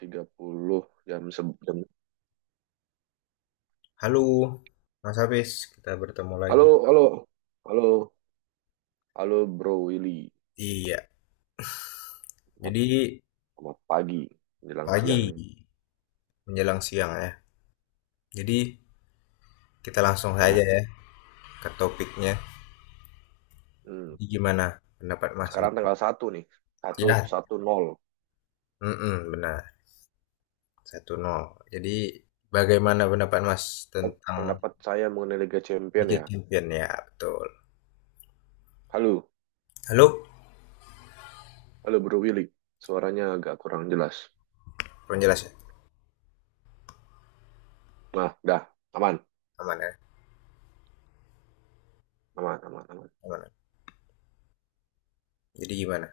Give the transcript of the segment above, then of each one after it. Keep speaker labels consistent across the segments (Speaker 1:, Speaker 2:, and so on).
Speaker 1: 30 jam jam.
Speaker 2: Halo, Mas Hafiz, kita bertemu
Speaker 1: Halo,
Speaker 2: lagi.
Speaker 1: halo, halo, halo Bro Willy.
Speaker 2: Iya,
Speaker 1: Selamat
Speaker 2: jadi
Speaker 1: selamat pagi menjelang siang
Speaker 2: pagi
Speaker 1: nih.
Speaker 2: menjelang siang ya. Jadi kita langsung saja
Speaker 1: Ya.
Speaker 2: ya ke topiknya.
Speaker 1: Hmm.
Speaker 2: Jadi gimana pendapat Mas
Speaker 1: Sekarang
Speaker 2: untuk
Speaker 1: tanggal satu nih. Satu
Speaker 2: ya?
Speaker 1: satu nol.
Speaker 2: Mm-mm, benar, satu nol. Jadi bagaimana pendapat Mas
Speaker 1: Oh,
Speaker 2: tentang
Speaker 1: pendapat saya mengenai Liga Champion
Speaker 2: Liga
Speaker 1: ya.
Speaker 2: Champion ya? Betul.
Speaker 1: Halo,
Speaker 2: Halo,
Speaker 1: halo Bro Willy. Suaranya agak kurang jelas.
Speaker 2: penjelas ya?
Speaker 1: Nah, dah, aman,
Speaker 2: Aman ya?
Speaker 1: aman, aman, aman.
Speaker 2: Aman, ya? Jadi gimana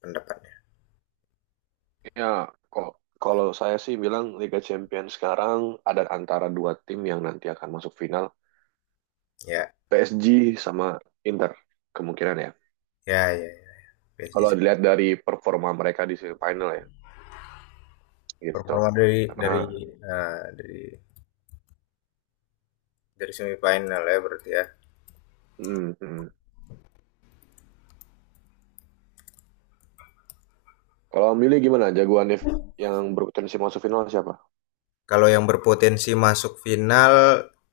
Speaker 2: pendapatnya?
Speaker 1: Ya, kok kalau saya sih bilang Liga Champion sekarang ada antara dua tim yang nanti akan masuk final,
Speaker 2: Ya,
Speaker 1: PSG sama Inter kemungkinan ya.
Speaker 2: ya, ya, ya. PSG
Speaker 1: Kalau dilihat dari performa mereka di semifinal ya gitu.
Speaker 2: performa dari
Speaker 1: Karena
Speaker 2: dari eh, dari dari semifinal ya berarti ya.
Speaker 1: mm, mm. kalau milih gimana jagoannya yang berpotensi masuk final siapa?
Speaker 2: Kalau yang berpotensi masuk final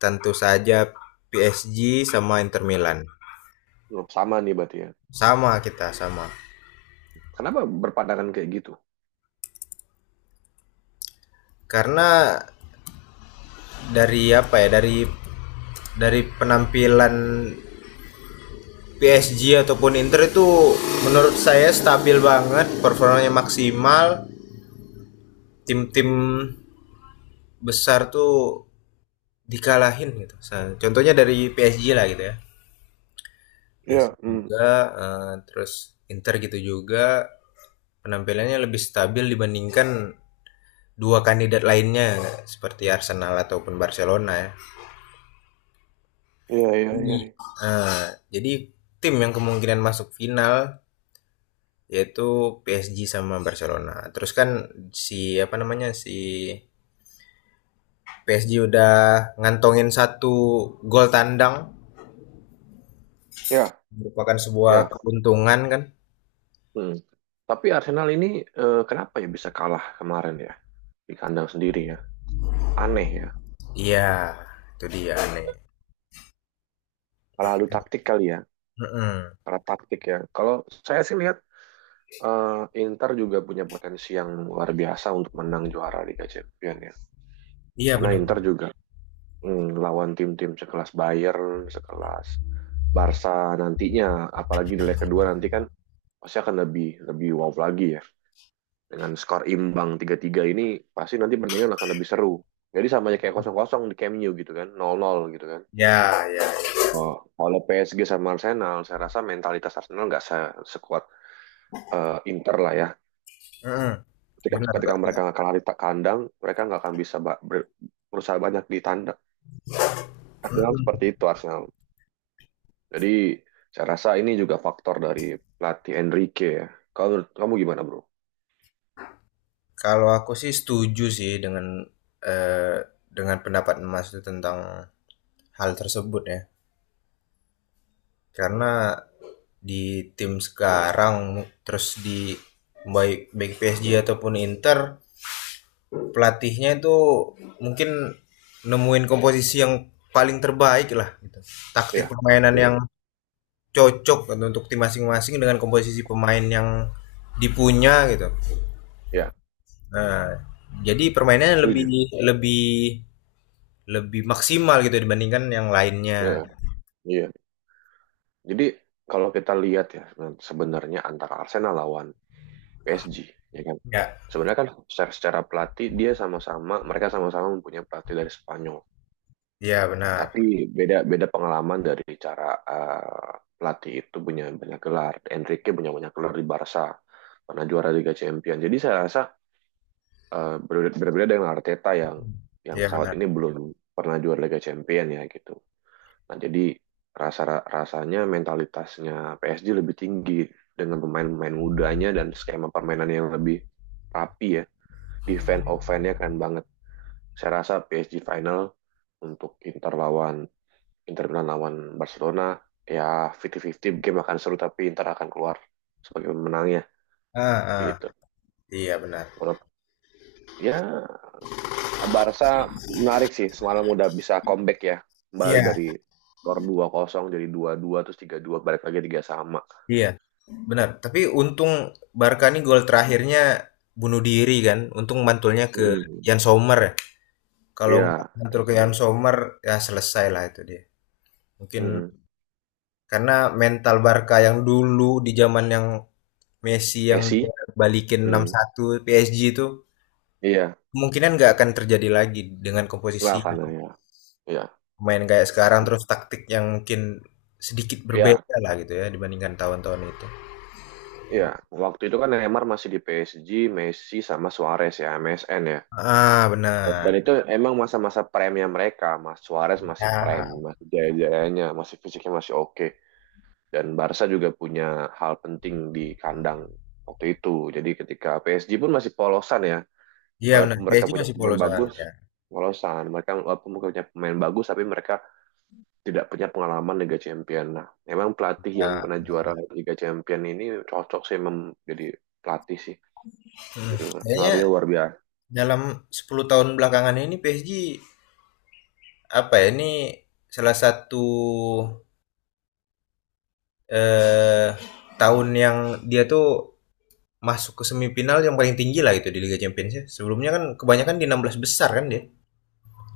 Speaker 2: tentu saja PSG sama Inter Milan.
Speaker 1: Oh, sama nih berarti ya.
Speaker 2: Sama kita sama.
Speaker 1: Kenapa berpandangan kayak gitu?
Speaker 2: Karena dari apa ya dari penampilan PSG ataupun Inter itu menurut saya stabil banget, performanya maksimal. Tim-tim besar tuh dikalahin gitu. Contohnya dari PSG lah gitu ya. Basic
Speaker 1: Iya, mm.
Speaker 2: juga, terus Inter gitu juga, penampilannya lebih stabil dibandingkan dua kandidat lainnya seperti Arsenal ataupun Barcelona ya.
Speaker 1: Iya, iya,
Speaker 2: Jadi,
Speaker 1: iya.
Speaker 2: eee, jadi, tim yang kemungkinan masuk final yaitu PSG sama Barcelona. Terus kan si apa namanya, si PSG udah ngantongin satu gol tandang,
Speaker 1: Iya,
Speaker 2: merupakan sebuah
Speaker 1: iya.
Speaker 2: keuntungan kan.
Speaker 1: Mm. Tapi Arsenal ini eh, kenapa ya bisa kalah kemarin ya di kandang sendiri ya? Aneh ya.
Speaker 2: Iya, itu dia nih.
Speaker 1: Kalah adu taktik kali ya.
Speaker 2: Mhm,
Speaker 1: Kalah taktik ya. Kalau saya sih lihat eh, Inter juga punya potensi yang luar biasa untuk menang juara Liga Champions ya.
Speaker 2: iya
Speaker 1: Karena
Speaker 2: benar.
Speaker 1: Inter juga lawan tim-tim sekelas Bayern, sekelas Barca nantinya, apalagi di leg kedua nanti kan pasti akan lebih lebih wow lagi ya. Dengan skor imbang tiga tiga ini pasti nanti pertandingan akan lebih seru. Jadi sama aja kayak kosong kosong di Camp Nou gitu kan, nol nol gitu kan.
Speaker 2: Ya, ya.
Speaker 1: Oh, kalau PSG sama Arsenal, saya rasa mentalitas Arsenal nggak sekuat eh, Inter lah ya.
Speaker 2: Mhm.
Speaker 1: Ketika,
Speaker 2: Benar,
Speaker 1: ketika
Speaker 2: Mbak,
Speaker 1: mereka
Speaker 2: ya.
Speaker 1: kalah di kandang, mereka nggak akan bisa berusaha banyak di tandang. Arsenal seperti
Speaker 2: Mhm.
Speaker 1: itu Arsenal. Jadi saya rasa ini juga faktor dari pelatih Enrique ya. Kalau menurut kamu gimana bro?
Speaker 2: Kalau aku sih setuju sih eee, dengan pendapat Mas itu tentang hal tersebut ya. Karena di tim sekarang, terus di baik baik PSG ataupun Inter, pelatihnya itu mungkin nemuin komposisi yang paling terbaik lah gitu. Taktik
Speaker 1: Ya,
Speaker 2: permainan
Speaker 1: ya,
Speaker 2: yang cocok gitu untuk tim masing-masing dengan komposisi pemain yang dipunya gitu.
Speaker 1: ya,
Speaker 2: Nah, jadi permainannya lebih
Speaker 1: setuju.
Speaker 2: lebih lebih maksimal gitu dibandingkan yang lainnya.
Speaker 1: Ya, iya. Jadi kalau kita lihat ya sebenarnya sebenarnya antara Arsenal lawan PSG, ya kan?
Speaker 2: Ya,
Speaker 1: Sebenarnya kan secara pelatih dia sama-sama, mereka sama-sama mempunyai pelatih dari Spanyol.
Speaker 2: iya benar.
Speaker 1: Tapi beda beda pengalaman dari cara eh, pelatih itu punya banyak gelar. Enrique punya banyak gelar di Barca, pernah juara Liga Champions. Jadi saya rasa eh, berbeda, berbeda dengan Arteta yang
Speaker 2: Iya
Speaker 1: saat
Speaker 2: benar.
Speaker 1: ini belum pernah juara Liga Champion ya gitu. Nah, jadi rasa rasanya mentalitasnya PSG lebih tinggi dengan pemain-pemain mudanya dan skema permainan yang lebih rapi ya. Defense offense-nya keren banget. Saya rasa PSG final untuk Inter Milan lawan Barcelona ya 50-50 game akan seru tapi Inter akan keluar sebagai pemenangnya
Speaker 2: Ah, ah,
Speaker 1: gitu.
Speaker 2: iya benar.
Speaker 1: Walaupun ya Barca menarik sih semalam udah bisa comeback ya kembali dari
Speaker 2: Iya,
Speaker 1: skor dua kosong jadi dua dua terus tiga dua balik lagi 3 sama.
Speaker 2: iya benar. Tapi untung Barca nih gol terakhirnya bunuh diri kan. Untung mantulnya ke
Speaker 1: Mm-mm.
Speaker 2: Jan Sommer ya. Kalau nggak
Speaker 1: Iya,
Speaker 2: mantul ke Jan Sommer ya selesai lah itu dia. Mungkin
Speaker 1: mm-mm.
Speaker 2: karena mental Barca yang dulu di zaman yang Messi yang dia
Speaker 1: Messi,
Speaker 2: balikin
Speaker 1: mm.
Speaker 2: 6-1 PSG itu
Speaker 1: Iya
Speaker 2: kemungkinan nggak akan terjadi lagi dengan
Speaker 1: nggak
Speaker 2: komposisi
Speaker 1: kan ya, iya,
Speaker 2: pemain kayak sekarang, terus taktik yang mungkin sedikit
Speaker 1: iya,
Speaker 2: berbeda lah gitu ya dibandingkan tahun-tahun itu.
Speaker 1: iya. Waktu itu kan Neymar masih di PSG, Messi sama Suarez ya MSN ya.
Speaker 2: Ah
Speaker 1: Dan
Speaker 2: benar.
Speaker 1: itu emang masa-masa prime mereka, Mas Suarez masih prime,
Speaker 2: Nah,
Speaker 1: masih jaya-jayanya, masih fisiknya masih oke. Dan Barca juga punya hal penting di kandang waktu itu. Jadi ketika PSG pun masih polosan ya.
Speaker 2: iya bener,
Speaker 1: Walaupun mereka
Speaker 2: PSG
Speaker 1: punya
Speaker 2: masih
Speaker 1: pemain
Speaker 2: polosan
Speaker 1: bagus,
Speaker 2: ya.
Speaker 1: polosan. Mereka walaupun punya pemain bagus, tapi mereka tidak punya pengalaman Liga Champions. Nah, memang pelatih yang
Speaker 2: Nah,
Speaker 1: pernah juara Liga Champions ini cocok sih jadi pelatih sih.
Speaker 2: mhm,
Speaker 1: Gitu.
Speaker 2: kayaknya
Speaker 1: Pengaruhnya luar biasa
Speaker 2: dalam 10 tahun belakangan ini PSG, apa ya, ini salah satu, eee, tahun yang dia tuh masuk ke semifinal yang paling tinggi lah gitu di Liga Champions ya. Sebelumnya kan kebanyakan di 16 besar kan dia?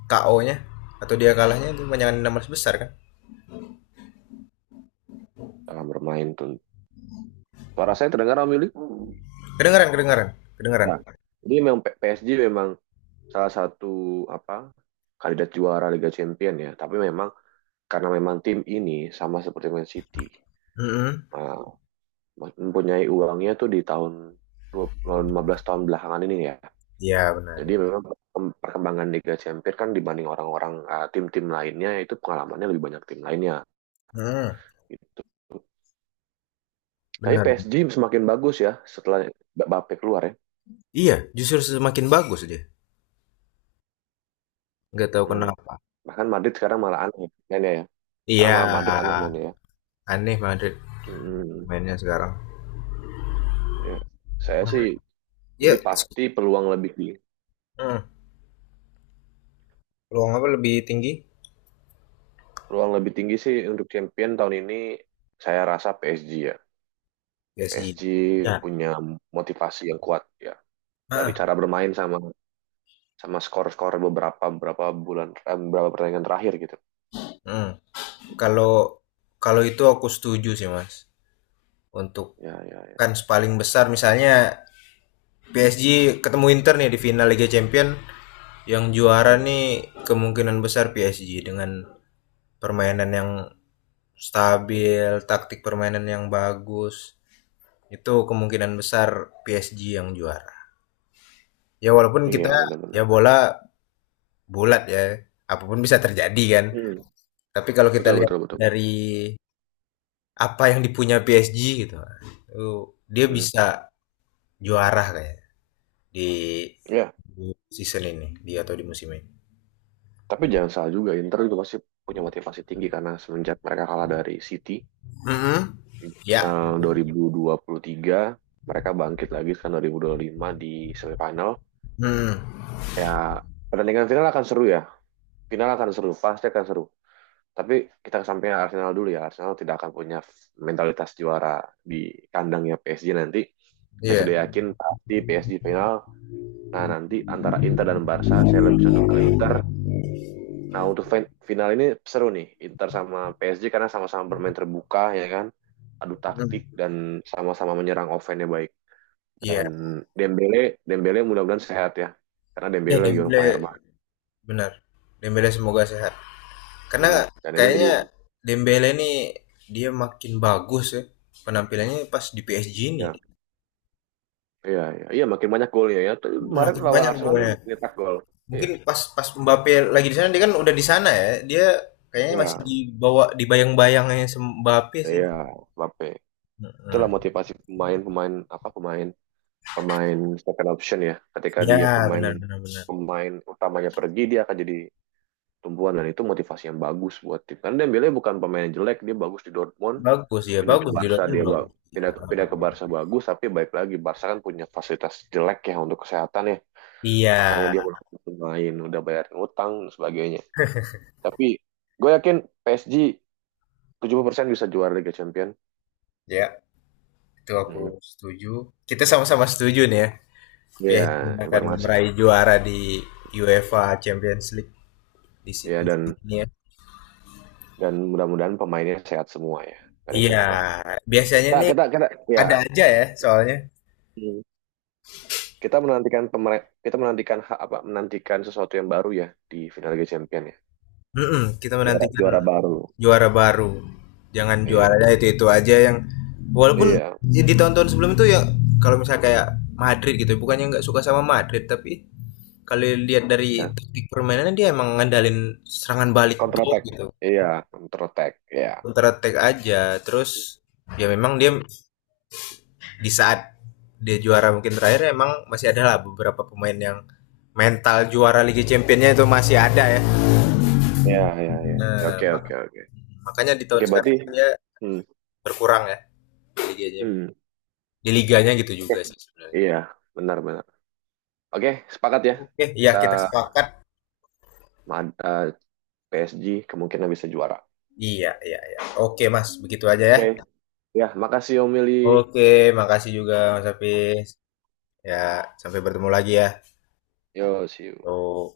Speaker 2: KO-nya atau dia kalahnya itu kebanyakan 16 besar kan?
Speaker 1: dalam bermain tuh. Suara saya terdengar, Om Yuli?
Speaker 2: Kedengaran, kedengaran, kedengaran.
Speaker 1: Ya. Jadi memang PSG memang salah satu apa kandidat juara Liga Champions ya. Tapi memang karena memang tim ini sama seperti Man City
Speaker 2: Mm-mm.
Speaker 1: uh, mempunyai uangnya tuh di tahun 20 15 tahun belakangan ini ya.
Speaker 2: Iya benar.
Speaker 1: Jadi memang perkembangan Liga Champions kan dibanding orang-orang tim-tim lainnya itu pengalamannya lebih banyak tim lainnya
Speaker 2: Mm,
Speaker 1: gitu. Tapi
Speaker 2: benar.
Speaker 1: PSG semakin bagus ya setelah Mbappe keluar ya.
Speaker 2: Iya, justru semakin bagus dia. Nggak tahu
Speaker 1: Hmm.
Speaker 2: kenapa.
Speaker 1: Bahkan Madrid sekarang malah aneh mainnya ya.
Speaker 2: Iya,
Speaker 1: Sekarang malah Madrid aneh mainnya ya.
Speaker 2: aneh Madrid
Speaker 1: Hmm.
Speaker 2: mainnya sekarang.
Speaker 1: Ya. Saya sih
Speaker 2: Ya,
Speaker 1: jadi pasti peluang lebih di
Speaker 2: mm, peluang apa lebih tinggi?
Speaker 1: ruang lebih tinggi sih untuk champion tahun ini saya rasa PSG ya.
Speaker 2: Ya sih.
Speaker 1: PSG
Speaker 2: Ya.
Speaker 1: punya motivasi yang kuat ya dari
Speaker 2: Heeh.
Speaker 1: cara bermain sama sama skor-skor beberapa beberapa bulan eh, beberapa pertandingan terakhir gitu.
Speaker 2: Mm.
Speaker 1: Gitu.
Speaker 2: Kalau kalau itu aku setuju sih mas. Untuk
Speaker 1: Ya ya ya.
Speaker 2: kan paling besar misalnya PSG ketemu Inter nih di final Liga Champion. Yang juara
Speaker 1: Hmm.
Speaker 2: nih kemungkinan besar PSG dengan permainan yang stabil, taktik permainan yang bagus. Itu kemungkinan besar PSG yang juara. Ya walaupun
Speaker 1: Iya
Speaker 2: kita ya
Speaker 1: benar-benar.
Speaker 2: bola bulat ya, apapun bisa terjadi kan.
Speaker 1: Hmm.
Speaker 2: Tapi kalau kita
Speaker 1: Betul
Speaker 2: lihat
Speaker 1: betul betul.
Speaker 2: dari apa yang dipunya PSG gitu, dia
Speaker 1: Hmm.
Speaker 2: bisa juara kayak di
Speaker 1: Ya,
Speaker 2: season ini, dia atau di musim ini.
Speaker 1: tapi jangan salah juga Inter juga pasti punya motivasi tinggi karena semenjak mereka kalah dari City
Speaker 2: Mm-mm. Ya.
Speaker 1: yang 2023 mereka bangkit lagi kan 2025 di semifinal.
Speaker 2: Hmm.
Speaker 1: Ya, pertandingan final akan seru ya. Final akan seru, pasti akan seru. Tapi kita kesampingkan Arsenal dulu ya. Arsenal tidak akan punya mentalitas juara di kandangnya PSG nanti. Saya sudah
Speaker 2: Iya.
Speaker 1: yakin pasti PSG final. Nah, nanti antara Inter dan Barca, saya lebih condong ke Inter. Nah, untuk final ini seru nih. Inter sama PSG karena sama-sama bermain terbuka, ya kan? Adu taktik
Speaker 2: Hmm.
Speaker 1: dan sama-sama menyerang offense-nya baik. Dan
Speaker 2: Iya.
Speaker 1: Dembele, Dembele mudah-mudahan sehat ya. Karena
Speaker 2: Ya
Speaker 1: Dembele lagi on
Speaker 2: Dembele
Speaker 1: fire banget.
Speaker 2: benar. Dembele semoga sehat.
Speaker 1: Hmm,
Speaker 2: Karena
Speaker 1: dan ini jadi,
Speaker 2: kayaknya Dembele nih dia makin bagus ya penampilannya pas di PSG ini.
Speaker 1: ya. Iya, iya, iya makin banyak golnya ya. Tuh,
Speaker 2: Hmm,
Speaker 1: kemarin
Speaker 2: makin
Speaker 1: lawan
Speaker 2: banyak
Speaker 1: Arsenal dia
Speaker 2: golnya.
Speaker 1: nyetak gol. Iya,
Speaker 2: Mungkin pas pas Mbappe lagi di sana dia kan udah di sana ya. Dia kayaknya masih
Speaker 1: iya,
Speaker 2: dibawa dibayang-bayangnya Mbappe sih.
Speaker 1: iya, Mbappe. Itulah
Speaker 2: Heeh.
Speaker 1: motivasi pemain-pemain apa pemain pemain second option ya. Ketika
Speaker 2: Ya
Speaker 1: dia pemain
Speaker 2: benar benar benar.
Speaker 1: pemain utamanya pergi dia akan jadi tumbuhan dan itu motivasi yang bagus buat tim. Karena Dembele bukan pemain yang jelek, dia bagus di Dortmund,
Speaker 2: Bagus ya
Speaker 1: pindah ke
Speaker 2: bagus di
Speaker 1: Barca
Speaker 2: Dortmund
Speaker 1: dia
Speaker 2: bagus. Ya.
Speaker 1: pindah ke Barca bagus, tapi baik lagi Barca kan punya fasilitas jelek ya untuk kesehatan ya.
Speaker 2: Iya,
Speaker 1: Makanya dia melakukan pemain, udah bayarin utang dan sebagainya. Tapi gue yakin PSG persen bisa juara Liga Champion.
Speaker 2: ya, itu aku
Speaker 1: Hmm.
Speaker 2: setuju. Kita sama-sama setuju nih ya. PSG
Speaker 1: Ya,
Speaker 2: akan
Speaker 1: informasi.
Speaker 2: meraih juara di UEFA Champions League di
Speaker 1: Ya
Speaker 2: musim
Speaker 1: dan
Speaker 2: ini ya.
Speaker 1: dan mudah-mudahan pemainnya sehat semua ya, gak ada yang
Speaker 2: Iya,
Speaker 1: cedera.
Speaker 2: biasanya
Speaker 1: Nah,
Speaker 2: nih
Speaker 1: kita kita ya.
Speaker 2: ada aja ya soalnya.
Speaker 1: Hmm. Kita menantikan apa menantikan sesuatu yang baru ya di final Liga Champion ya.
Speaker 2: Mm-mm, kita
Speaker 1: Juara
Speaker 2: menantikan
Speaker 1: juara baru.
Speaker 2: juara baru. Jangan
Speaker 1: Iya,
Speaker 2: juaranya itu-itu aja yang walaupun
Speaker 1: iya,
Speaker 2: ya di tahun-tahun sebelum itu ya kalau misalnya kayak Madrid gitu, bukannya nggak suka sama Madrid tapi kalau lihat dari
Speaker 1: ya.
Speaker 2: taktik permainannya dia emang ngandalin serangan balik
Speaker 1: Counter
Speaker 2: tuh
Speaker 1: attack.
Speaker 2: gitu.
Speaker 1: Iya, counter attack. Iya.
Speaker 2: Counter attack aja. Terus ya memang dia di saat dia juara mungkin terakhir emang masih ada lah beberapa pemain yang mental juara Liga Championnya itu masih ada ya.
Speaker 1: Iya, iya, iya. Ya, oke, oke,
Speaker 2: Nah,
Speaker 1: oke.
Speaker 2: makanya di tahun
Speaker 1: Oke, berarti
Speaker 2: sekarang dia
Speaker 1: hmm,
Speaker 2: berkurang ya di liganya,
Speaker 1: hmm.
Speaker 2: di liganya gitu
Speaker 1: Oke,
Speaker 2: juga sih
Speaker 1: iya,
Speaker 2: sebenarnya.
Speaker 1: benar, benar. Oke, sepakat ya.
Speaker 2: Oke, iya
Speaker 1: Kita
Speaker 2: kita sepakat.
Speaker 1: ma- eh, PSG kemungkinan bisa juara.
Speaker 2: Iya, iya, iya. Oke, Mas, begitu aja ya.
Speaker 1: Oke, ya, makasih Om Mili.
Speaker 2: Oke, makasih juga Mas Hafiz. Ya, sampai bertemu lagi ya.
Speaker 1: Yo, see you.
Speaker 2: Tuh.